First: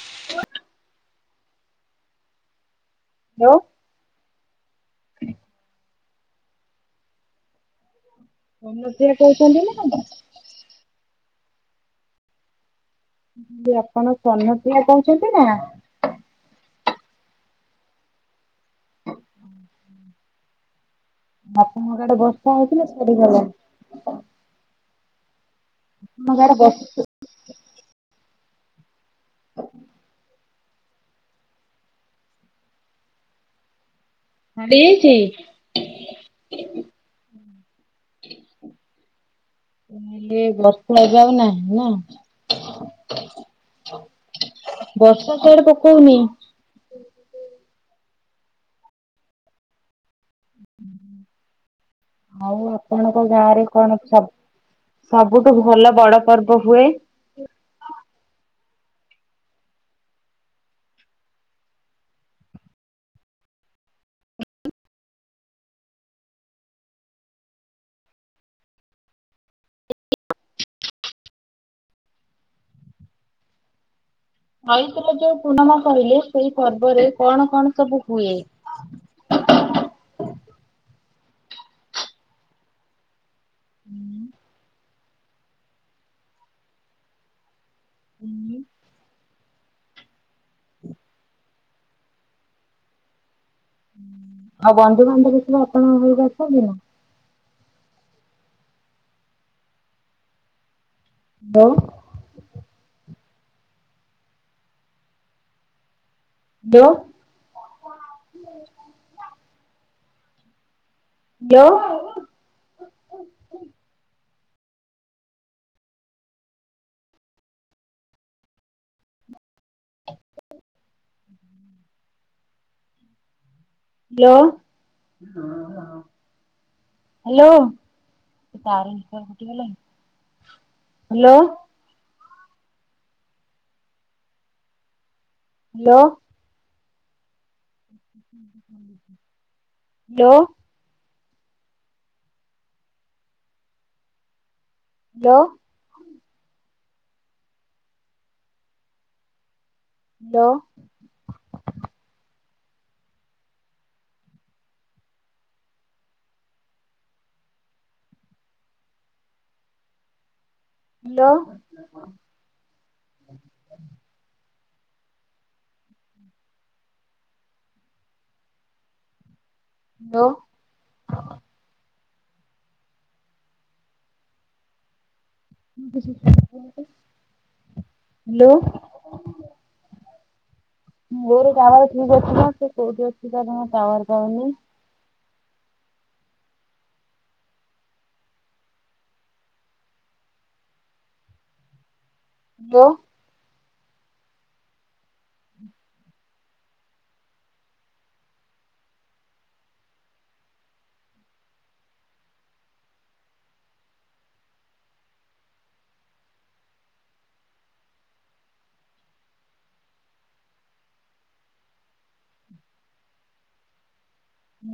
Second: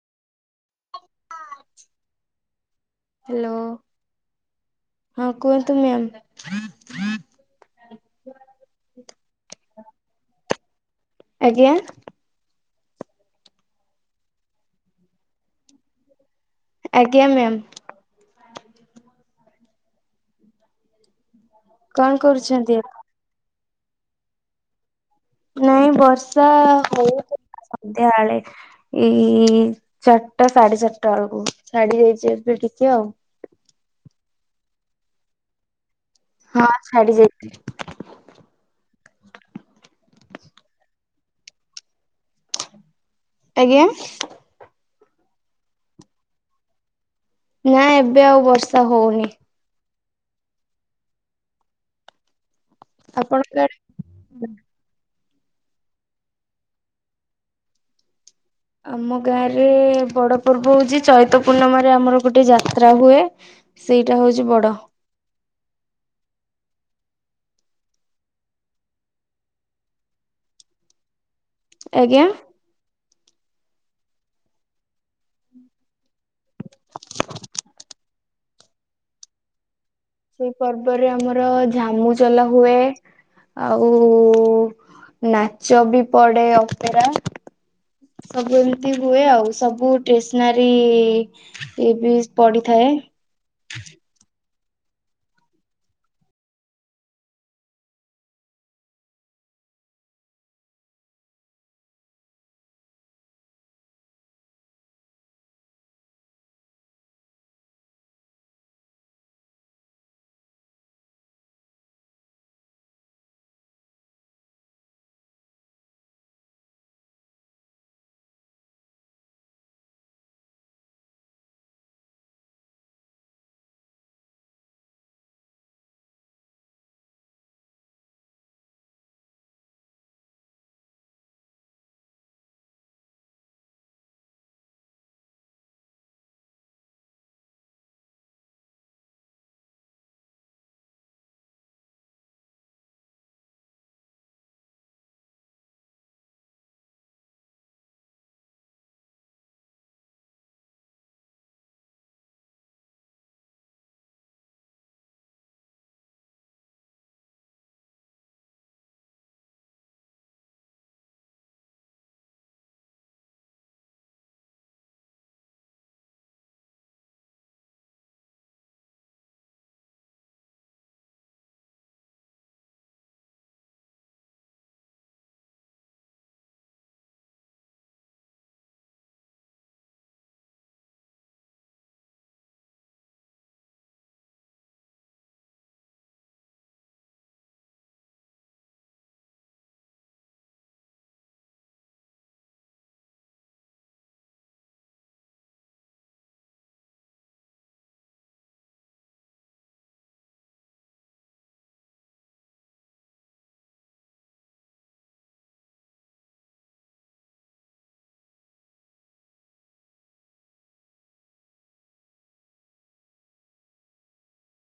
ହ [inaudible] ହ୍ୟାଲୋ। ହଁ କୁହନ୍ତୁ ମ୍ୟାମ୍। ସ୍ୱର୍ଣ୍ଣପ୍ରିୟା କହୁଛନ୍ତି ନା କଣ? ଆଜ୍ଞା। କହିଲି ଆପଣ ସ୍ୱର୍ଣ୍ଣପିୟା କହୁଛନ୍ତି ନା? ଆଜ୍ଞା ମ୍ୟାମ୍। ଆପଣଙ୍କ କଣ ଆଡେ ବର୍ଷା କରୁଛନ୍ତି? ହଉଥିଲା ଛାଡ଼ିଗଲା। ନାଇଁ ଆପଣଙ୍କ ବର୍ଷା ଆଡେ ବର୍ଷା ହଉଥିଲା ସନ୍ଧ୍ୟାଆଳେ। ଇଁ ଚାରିଟା ସାଢେ ଚାରିଟା ବେଳକୁ ଛାଡି ଯାଇଛି ଏବେ ଟିକେ ଆଉ। ଛାଡ଼ିଯାଇଚି? ହଁ ଛାଡି ଯାଇଛି। ହେଲେ ବର୍ଷା ଏବେ ଆଉ ନାହିଁ ନା। ଆଜ୍ଞା? ବର୍ଷା ସିଆଡେ ପକଉନି? ନାଇ ଏବେ ଆଉ ବର୍ଷା ହଉନି। ଆଉ ଆପଣଙ୍କ ଗାଁ ରେ କଣ ସବ ସବୁଠୁ ଭଲ ବଡ ପର୍ବ ହୁଏ? ଆମ ଗାଁରେ ବଡ଼ ପର୍ବ ହଉଛି ଚୈତ ପୂର୍ଣ୍ଣିମାରେ ଆମର ଗୋଟେ ଯାତ୍ରା ହୁଏ। ସେଇଟା ହଉଛି ବଡ଼। ଆଜ୍ଞା। ଚୈତରେ ଯୋଉ ପୂର୍ଣମା କହିଲୁ ସେଇ ପର୍ବରେ କଣ କଣ ସବୁ ହୁଏ? ସେଇ ପର୍ବରେ ଆମର ଝାମୁଚଲ ହୁଏ। ଆଉ ନାଚ ବି ପଡେ ଅପେରା। ସବୁ ଏମିତି ହୁଏ ଆଉ ସବୁ ଟେସ୍ନାରୀ ଏ ବି ପଡିିଥାଏ। ହଉ ବନ୍ଧୁବାନ୍ଧବ କିଏ ଆପଣଙ୍କ ଘରକୁ ଅସନ୍ତି ନା? ହ୍ୟାଲୋ। ହ୍ୟାଲୋ। ଲୋ ହ୍ୟାଲୋ। ତା ତାର ନେଟୱର୍କ କଟିଗଲା କି? ହ୍ୟାଲୋ। ଲୋ ଲୋ ଲୋ ଡ ଲୋ ଡ ଲୋ ମୋର ଟାୱାର ଠିକ ଅଛି ମ ସେ କୋଉଠି ଅଛି ତାର ଜମା ଟାୱାର ପାଉନି। ଲୋ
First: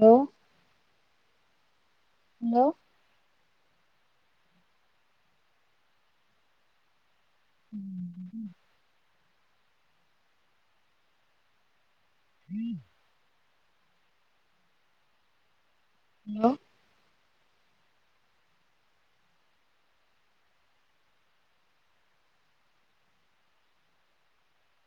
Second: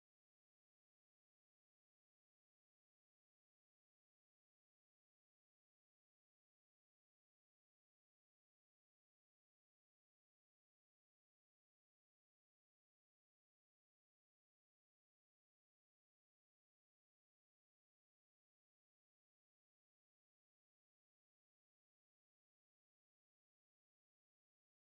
ଲୋ ହାଲୋ [inaudible] [inaudible] ଲୋ